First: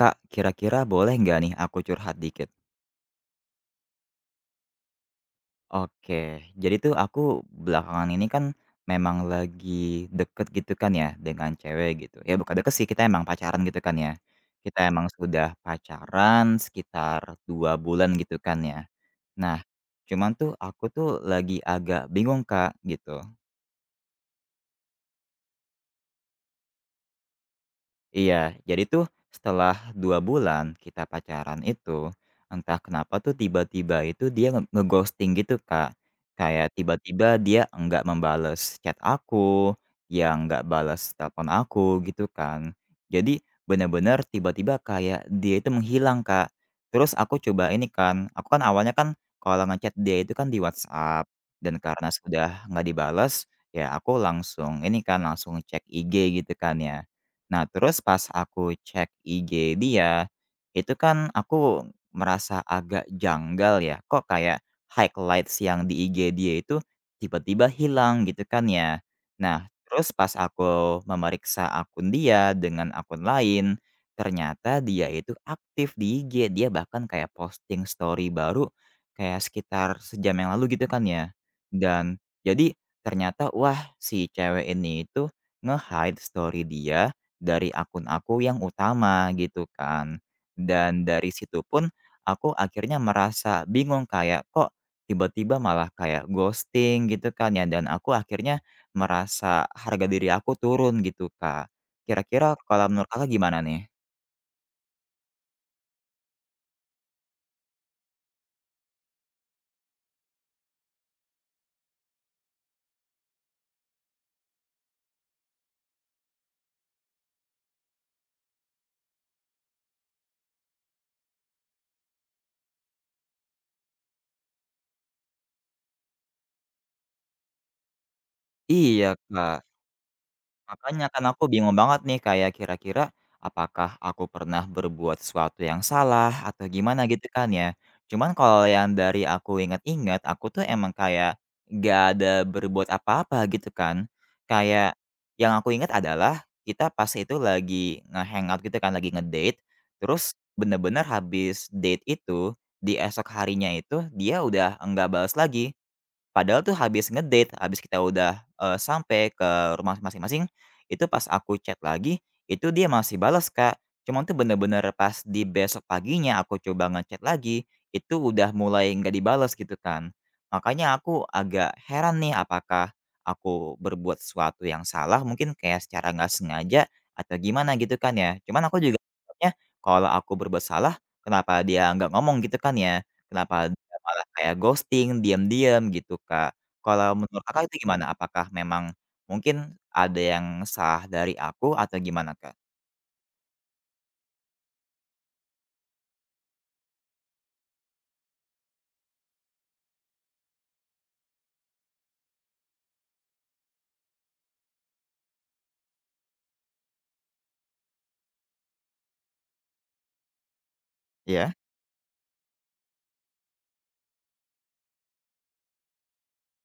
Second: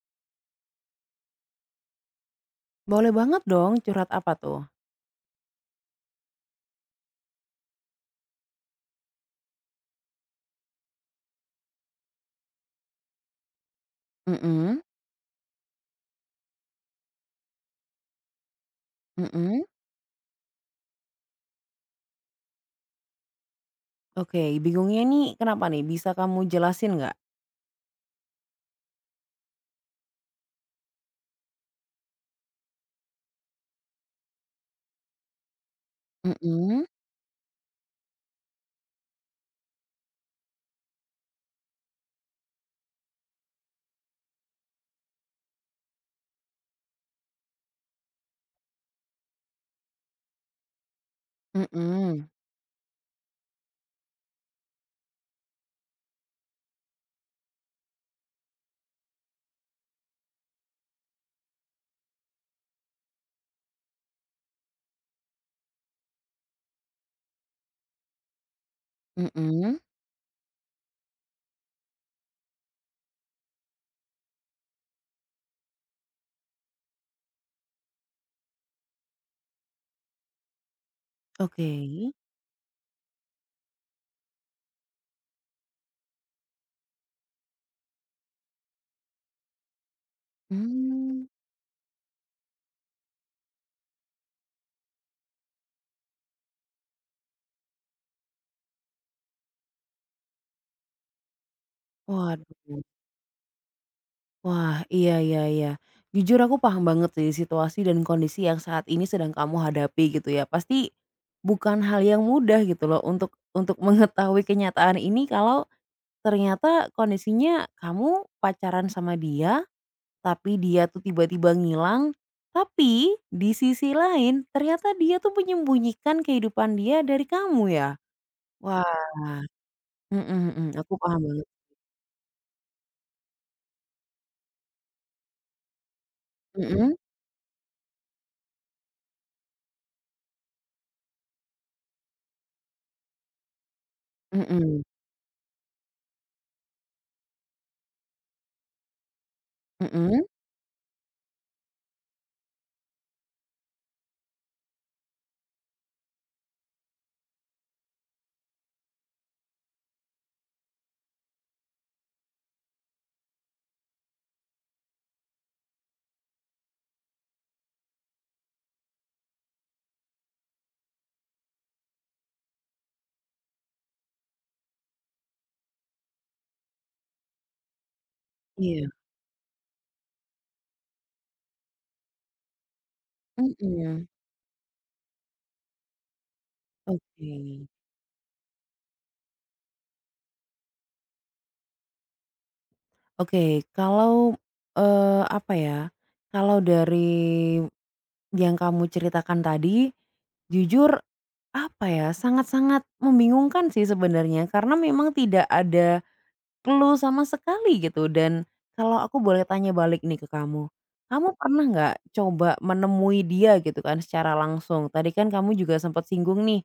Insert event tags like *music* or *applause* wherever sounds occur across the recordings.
Kak, kira-kira boleh nggak nih aku curhat dikit? Boleh banget dong, curhat apa tuh? Oke, jadi tuh aku belakangan ini kan memang lagi deket gitu kan ya dengan cewek gitu. Ya bukan deket sih, kita emang pacaran gitu kan ya. Mhm, Kita emang sudah pacaran sekitar 2 bulan gitu kan ya. Nah, mhm. cuman tuh aku tuh lagi agak bingung Kak gitu. Oke, bingungnya nih kenapa nih? Bisa kamu jelasin nggak? Iya, jadi tuh setelah 2 bulan kita pacaran itu, entah kenapa tuh tiba-tiba itu dia nge nge gitu, Kak. Kayak Mhm, tiba-tiba dia nggak membales chat aku, dia nggak balas telepon aku gitu kan. Jadi bener-bener tiba-tiba kayak dia itu menghilang, Kak. Terus aku coba ini kan, aku kan awalnya kan kalau ngechat dia itu kan di WhatsApp dan karena mhm, sudah nggak dibales, ya aku langsung ini kan, langsung cek IG gitu kan ya. Nah, terus pas aku cek IG dia, itu kan aku merasa agak janggal ya, kok kayak highlights yang di IG dia itu tiba-tiba hilang gitu kan ya. Nah, mhm. terus pas aku memeriksa akun dia dengan akun lain, ternyata dia itu aktif di IG. Dia bahkan kayak posting story baru kayak sekitar sejam yang lalu gitu kan ya. Oke. Dan jadi ternyata wah si cewek ini itu nge-hide story dia dari akun aku yang utama gitu kan. Dan Mmm. dari situ pun aku akhirnya merasa bingung kayak kok tiba-tiba malah kayak ghosting gitu kan ya dan aku akhirnya merasa harga diri aku turun gitu, Kak. Kira-kira Waduh. kalau menurut Kakak gimana nih? Wah, iya iya iya. Jujur aku paham banget sih situasi dan kondisi yang saat ini sedang kamu hadapi gitu ya. Pasti bukan hal yang mudah gitu loh untuk mengetahui kenyataan ini kalau ternyata kondisinya kamu pacaran sama dia. Tapi dia tuh tiba-tiba ngilang, tapi di sisi lain ternyata dia tuh menyembunyikan kehidupan dia dari kamu ya? Wah, Iya, Kak. mhm mhm, aku Makanya paham kan banget. aku bingung banget nih kayak kira-kira apakah aku pernah berbuat sesuatu yang salah atau Mhm gimana gitu kan ya. Cuman kalau yang dari aku ingat-ingat aku tuh emang kayak gak ada berbuat apa-apa gitu kan. mhm Kayak yang aku ingat adalah kita pas itu lagi ngehangout gitu kan, lagi ngedate. mhm, Terus bener-bener habis date itu di esok harinya itu dia udah enggak balas lagi. Padahal tuh habis ngedate, habis kita udah, sampai ke rumah masing-masing, itu pas aku chat lagi, itu dia masih balas, Kak. Cuman tuh bener-bener pas di besok paginya aku coba nge-chat lagi, itu udah mulai nggak dibalas gitu kan. Makanya aku agak heran nih apakah aku berbuat sesuatu yang salah mungkin kayak secara nggak sengaja atau gimana gitu kan ya. Cuman aku iya, juga takutnya kalau aku berbuat salah, kenapa dia nggak ngomong gitu kan ya. Kenapa dia mhm, malah kayak ghosting, diam-diam gitu, Kak. Kalau oke. menurut Kakak itu gimana? Apakah memang mungkin ada yang salah dari aku atau gimana, Kak? Oke, kalau, apa ya, kalau dari yang kamu ceritakan tadi, jujur apa ya, sangat-sangat membingungkan sih sebenarnya karena memang tidak ada perlu sama sekali gitu. Dan kalau aku boleh tanya balik nih ke kamu, kamu Iya? pernah nggak coba menemui dia gitu kan secara langsung? Tadi kan kamu juga sempat singgung nih,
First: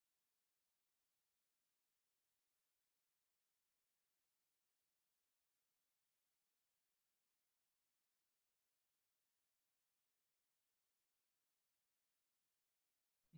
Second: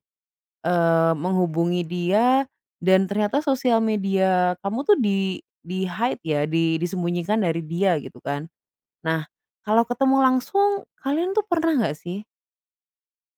menghubungi dia dan ternyata sosial media kamu tuh di-hide ya, disembunyikan dari dia gitu kan. Nah, kalau ketemu langsung kalian tuh pernah nggak sih?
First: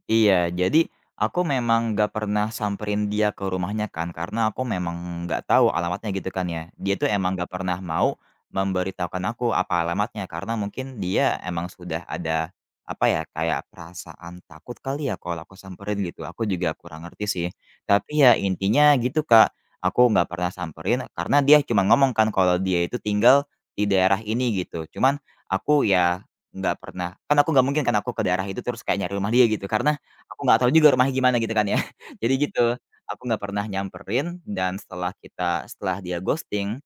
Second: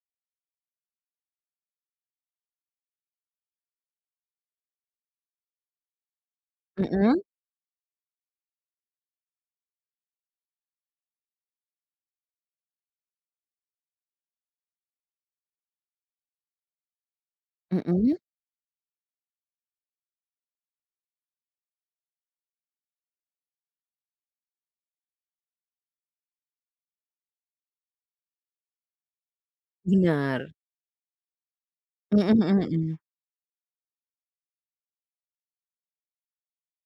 Iya, jadi aku memang gak pernah samperin dia ke rumahnya kan, karena aku memang nggak tahu alamatnya gitu kan ya. Dia tuh Mm-mm, emang gak pernah mau memberitahukan aku apa alamatnya, karena mungkin dia emang sudah ada apa ya, kayak perasaan takut kali ya kalau aku samperin gitu. Aku juga kurang ngerti sih. mm-mm, Tapi ya intinya gitu, Kak, aku nggak pernah samperin karena dia cuma ngomong kan kalau dia itu tinggal di daerah ini gitu. Cuman aku ya nggak pernah kan aku nggak mungkin kan aku ke daerah itu terus kayak nyari rumah dia gitu karena aku benar nggak tahu juga rumahnya gimana gitu kan ya. mhm, *laughs* Jadi bener. Mhm gitu, mhm mhm. aku nggak pernah nyamperin dan setelah kita setelah dia ghosting,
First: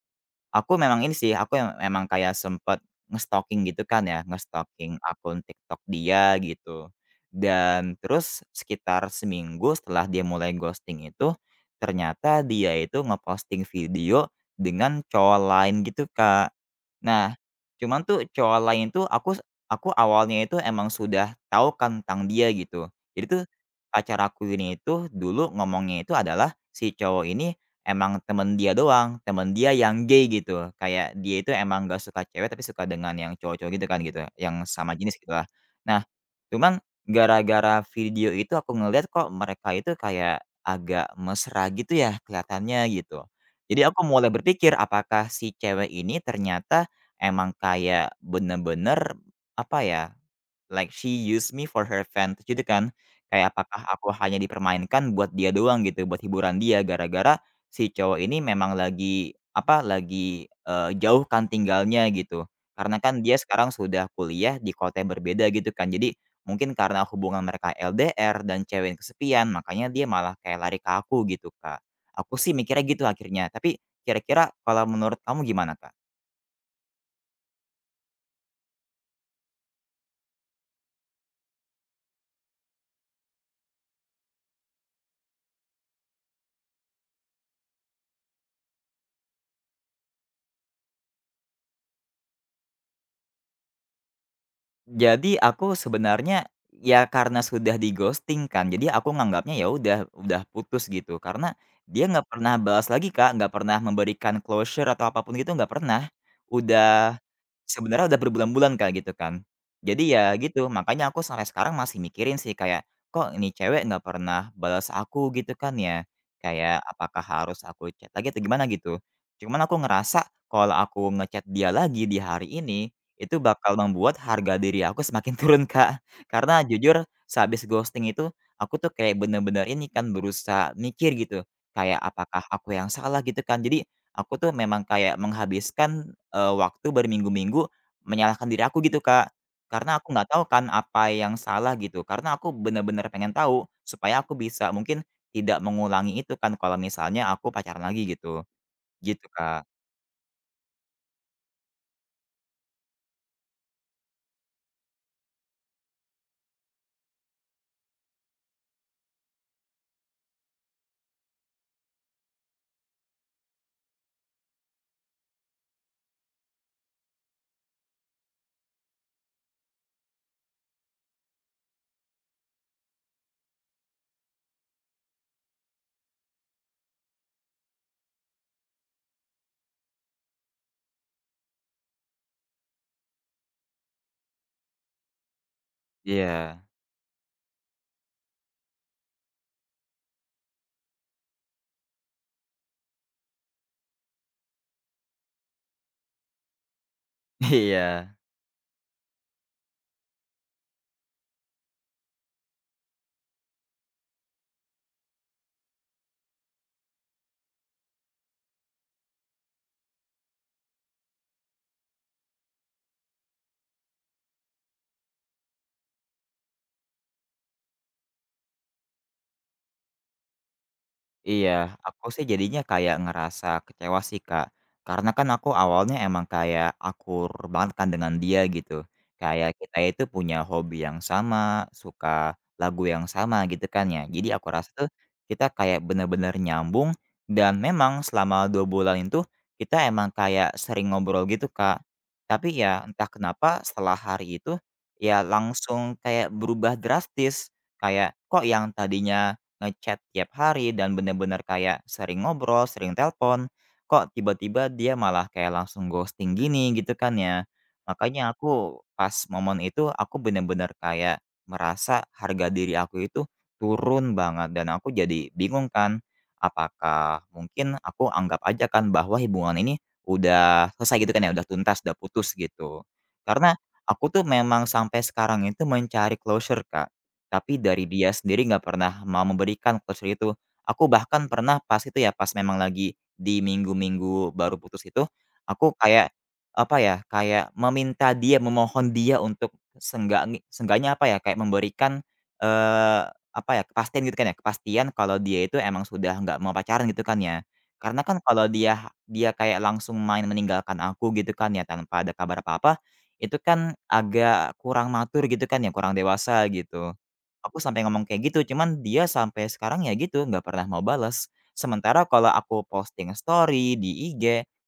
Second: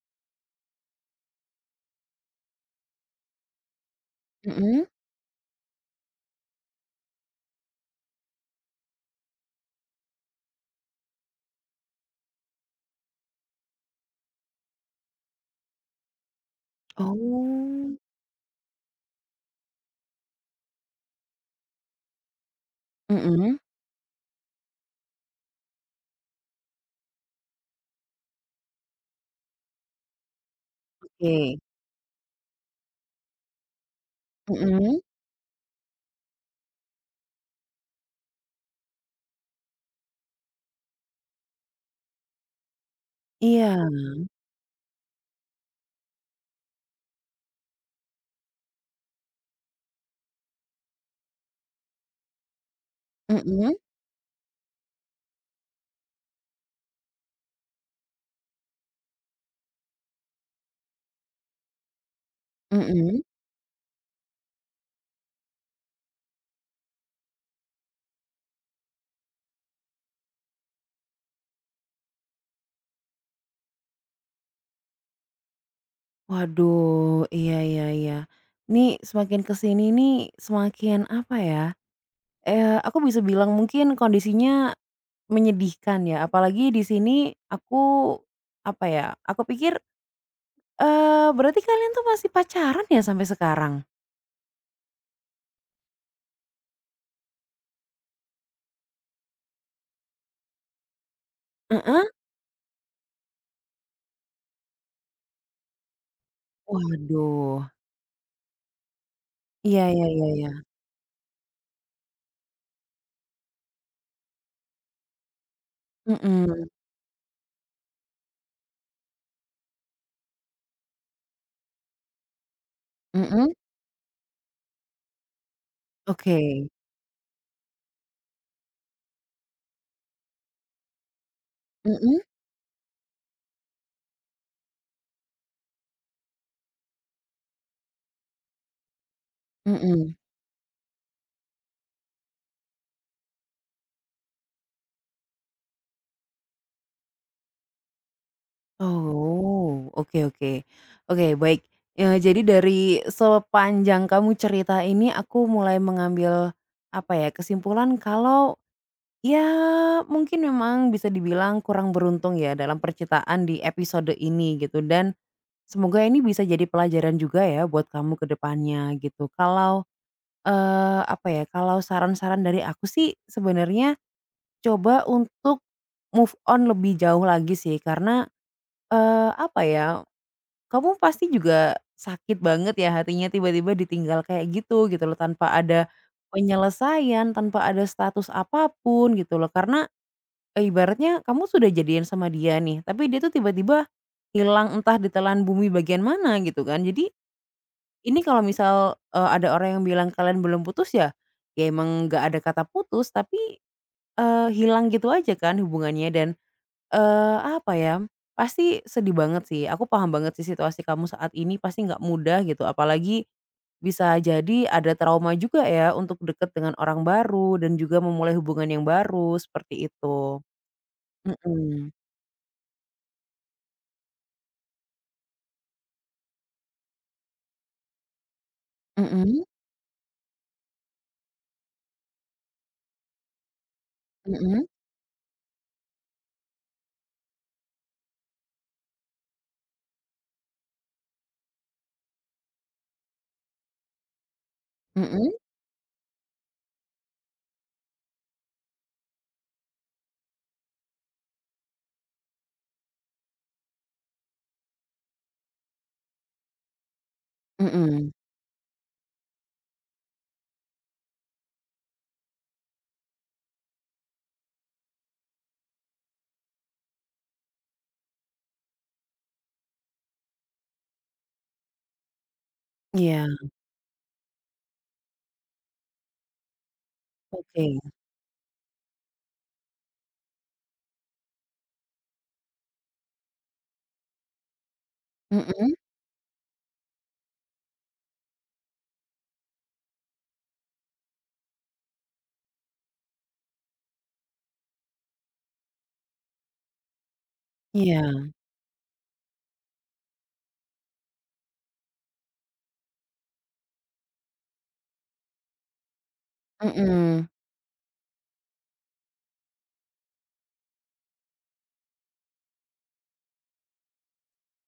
aku memang ini sih, aku yang emang kayak sempet ngestalking gitu kan ya, Mhm. ngestalking akun TikTok dia gitu. Dan terus sekitar seminggu setelah dia mulai ghosting itu, ternyata dia itu ngeposting video dengan cowok lain gitu, Kak. Nah, Oh. cuman tuh cowok lain tuh aku awalnya itu emang sudah tahu kan tentang dia gitu. Jadi tuh Mhm. pacar aku ini itu dulu ngomongnya itu adalah si cowok ini emang temen dia doang, temen dia yang gay gitu. Kayak dia itu Oke. emang nggak suka cewek tapi suka dengan yang cowok-cowok gitu kan gitu, yang sama Mhm. jenis gitulah. Nah, cuman gara-gara video itu aku ngeliat kok mereka itu kayak agak mesra gitu ya kelihatannya gitu. Jadi Iya. aku mulai berpikir apakah si cewek ini ternyata emang kayak bener-bener, apa ya, like she used me for her advantage gitu kan. Kayak Mhm apakah aku hanya dipermainkan buat dia doang gitu, buat hiburan dia, gara-gara si cowok ini memang lagi, apa, lagi, jauh kan tinggalnya gitu. Karena mhm. kan dia sekarang sudah kuliah di kota yang berbeda gitu kan. Jadi mungkin karena hubungan mereka LDR dan cewek yang kesepian, makanya dia malah kayak lari ke aku gitu, Kak. Aku sih mikirnya gitu akhirnya, tapi kira-kira kalau menurut kamu gimana, Kak? Waduh, iya iya iya. Nih semakin ke sini nih semakin apa ya, aku bisa bilang mungkin kondisinya menyedihkan ya, apalagi di sini aku, apa ya, aku pikir, berarti kalian tuh masih pacaran ya sampai sekarang? Jadi aku sebenarnya, ya karena sudah di-ghosting kan, jadi aku nganggapnya ya udah putus gitu. Karena Heeh. dia nggak pernah balas lagi, Kak, nggak pernah memberikan closure atau apapun gitu nggak pernah. Udah Waduh, sebenarnya udah berbulan-bulan, Kak, gitu kan. iya iya Jadi iya ya iya, gitu, makanya aku sampai sekarang masih mikirin sih kayak, "Kok ini cewek nggak pernah balas aku?" Gitu kan ya. mhm, Kayak apakah harus aku chat lagi atau gimana gitu. Cuman aku ngerasa kalau aku ngechat dia lagi di hari ini mhm itu mhm. bakal membuat harga diri aku semakin *laughs* turun, Kak. Oke. Karena jujur sehabis ghosting itu, aku tuh kayak bener-bener ini kan berusaha mikir gitu, kayak Mhm apakah aku yang salah gitu kan. Jadi aku tuh memang kayak menghabiskan, waktu berminggu-minggu menyalahkan diri aku gitu, Kak. Karena aku mhm. nggak tahu kan apa yang salah gitu, karena aku bener-bener pengen tahu supaya aku bisa mungkin tidak mengulangi itu kan kalau misalnya aku pacaran lagi gitu. Gitu, Kak. Oh, oke oke. Oke, baik. Jadi dari sepanjang kamu cerita ini aku mulai mengambil, apa ya, kesimpulan kalau, ya mungkin memang bisa dibilang kurang beruntung ya dalam percintaan di episode ini gitu dan semoga ini bisa jadi pelajaran juga ya buat kamu ke depannya gitu. Kalau, apa ya, kalau saran-saran dari aku sih sebenarnya coba untuk move on lebih jauh lagi sih karena, apa ya, kamu pasti juga sakit banget ya hatinya tiba-tiba ditinggal kayak gitu, gitu loh, tanpa ada Iya. penyelesaian, tanpa ada status apapun gitu loh. Karena, ibaratnya kamu sudah jadian sama dia nih, tapi dia tuh tiba-tiba hilang entah ditelan bumi bagian mana gitu kan. Jadi *laughs* Iya. ini kalau misal, ada orang yang bilang kalian belum putus ya, ya emang nggak ada kata putus tapi, hilang gitu aja kan hubungannya dan apa ya, pasti sedih banget sih, aku paham banget sih situasi kamu saat ini pasti nggak mudah gitu, apalagi bisa jadi ada trauma juga ya untuk deket dengan orang baru dan juga memulai hubungan yang baru, seperti itu. Iya, Mhm. aku sih jadinya kayak ngerasa kecewa sih, Kak. Karena kan aku awalnya emang kayak akur banget kan dengan dia gitu. Mhm Kayak kita itu punya hobi yang sama, suka lagu yang sama gitu kan ya. Jadi aku mhm rasa tuh kita kayak bener-bener nyambung dan memang selama 2 bulan itu kita emang kayak sering ngobrol gitu, Kak. Tapi ya entah kenapa setelah hari itu ya mhm langsung kayak berubah drastis. Kayak kok yang tadinya ngechat tiap hari dan bener-bener kayak sering ngobrol, sering telepon, kok tiba-tiba dia malah kayak langsung ghosting gini gitu kan ya. mhm. Makanya aku pas momen itu aku bener-bener kayak merasa harga diri aku itu turun banget dan aku jadi bingung kan apakah mungkin aku anggap aja kan bahwa hubungan ini udah selesai gitu kan ya, udah tuntas, udah putus gitu. Iya, Karena aku tuh memang sampai sekarang itu mencari closure, Kak. Tapi dari oke. dia sendiri nggak pernah mau memberikan voucher itu. Aku bahkan pernah pas itu ya, pas memang lagi di minggu-minggu baru putus itu, Mhm, aku kayak, apa ya, kayak meminta dia, memohon dia untuk seenggaknya seenggaknya apa ya, kayak memberikan, eee, apa ya, kepastian gitu kan ya, kepastian kalau dia itu emang sudah nggak mau pacaran gitu kan ya. Karena kan iya, kalau dia dia kayak langsung main meninggalkan aku gitu kan ya, tanpa ada kabar apa-apa, itu kan agak kurang matur gitu kan ya, kurang dewasa gitu. mhm. Aku sampai ngomong kayak gitu, cuman dia sampai sekarang ya gitu, nggak pernah mau bales. Sementara kalau aku posting story di IG,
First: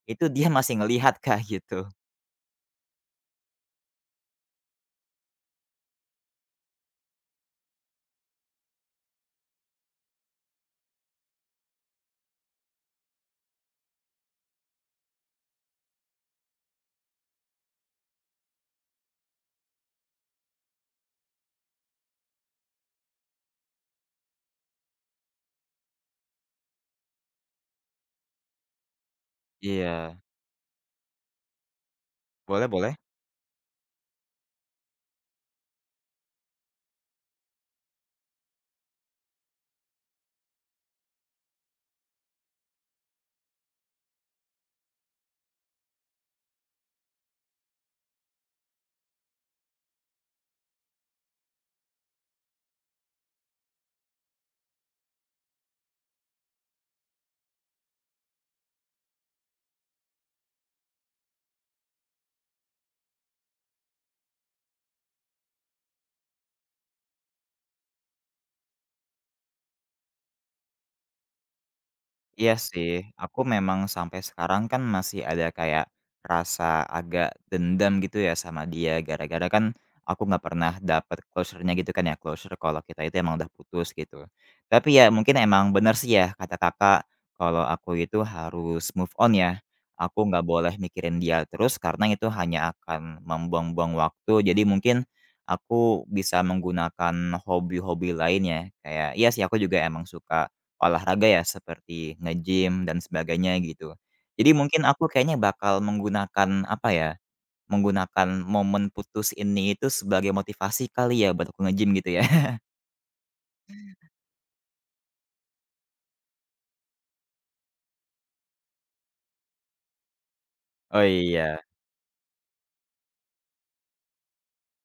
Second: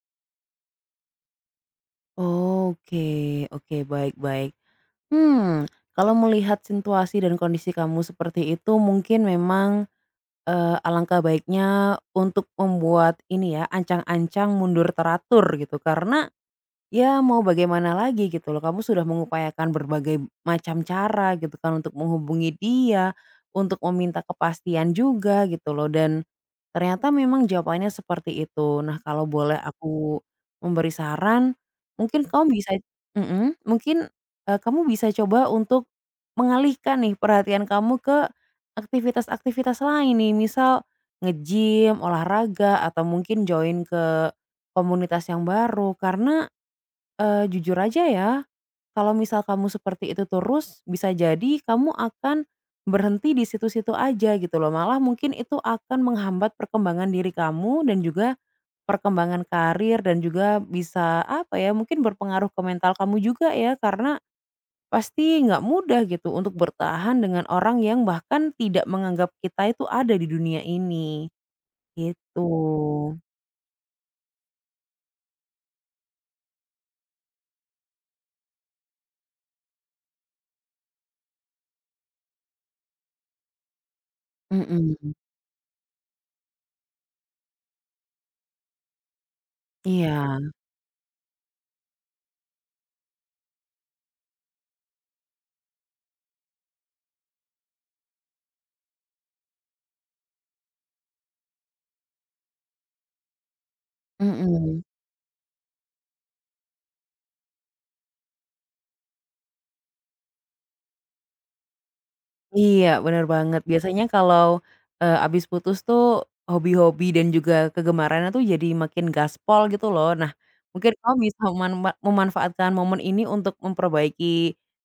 itu dia masih ngelihat *laughs* Kak, gitu. Oke oke, baik baik. Hmm, kalau melihat situasi dan kondisi kamu seperti itu mungkin memang alangkah baiknya untuk membuat ini ya, ancang-ancang mundur teratur gitu, karena ya mau bagaimana lagi gitu loh, kamu sudah mengupayakan berbagai macam cara gitu kan untuk menghubungi dia, untuk meminta kepastian juga gitu loh dan ternyata memang jawabannya seperti itu. Nah kalau boleh Iya, aku memberi saran, mungkin kamu boleh bisa boleh. mhm, mungkin, kamu bisa coba untuk mengalihkan nih perhatian kamu ke aktivitas-aktivitas lain nih, misal nge-gym, olahraga, atau mungkin join ke komunitas yang baru karena jujur aja ya, kalau misal kamu seperti itu terus, bisa jadi kamu akan berhenti di situ-situ aja gitu loh, malah mungkin itu akan menghambat perkembangan diri kamu dan juga perkembangan karir dan juga bisa, apa ya, mungkin berpengaruh ke mental kamu juga ya, karena pasti nggak mudah gitu untuk bertahan dengan orang yang bahkan tidak menganggap kita itu ada di dunia ini, gitu. Iya sih, aku memang sampai sekarang kan masih ada kayak rasa agak dendam gitu ya sama dia gara-gara kan aku nggak pernah dapet closure-nya gitu kan ya, closure kalau kita itu emang udah putus gitu. Tapi ya Mhm, mungkin emang benar sih ya kata Kakak, kalau aku itu harus move on ya. Aku nggak iya, boleh mikirin dia terus karena itu hanya akan membuang-buang waktu. Jadi mungkin aku bisa menggunakan hobi-hobi lain ya. Kayak iya sih aku juga emang suka olahraga ya seperti nge-gym dan sebagainya gitu. Jadi mhm. mungkin aku kayaknya bakal menggunakan apa ya, menggunakan momen putus ini itu sebagai motivasi kali ya buat aku nge-gym gitu ya. *laughs* Iya, bener banget. Biasanya kalau, habis putus tuh hobi-hobi dan juga kegemarannya tuh jadi makin gaspol gitu loh. Nah, mungkin Oh kamu bisa iya, memanfaatkan momen ini untuk memperbaiki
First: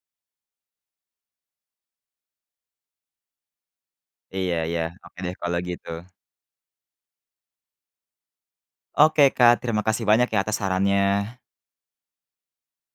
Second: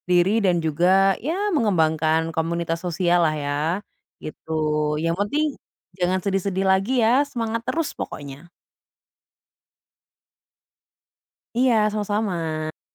diri dan juga ya mengembangkan komunitas sosial lah ya, gitu. iya iya, Yang oke deh penting kalau gitu. jangan sedih-sedih lagi ya, semangat terus pokoknya. Oke Kak, terima kasih banyak ya atas sarannya. Iya, sama-sama.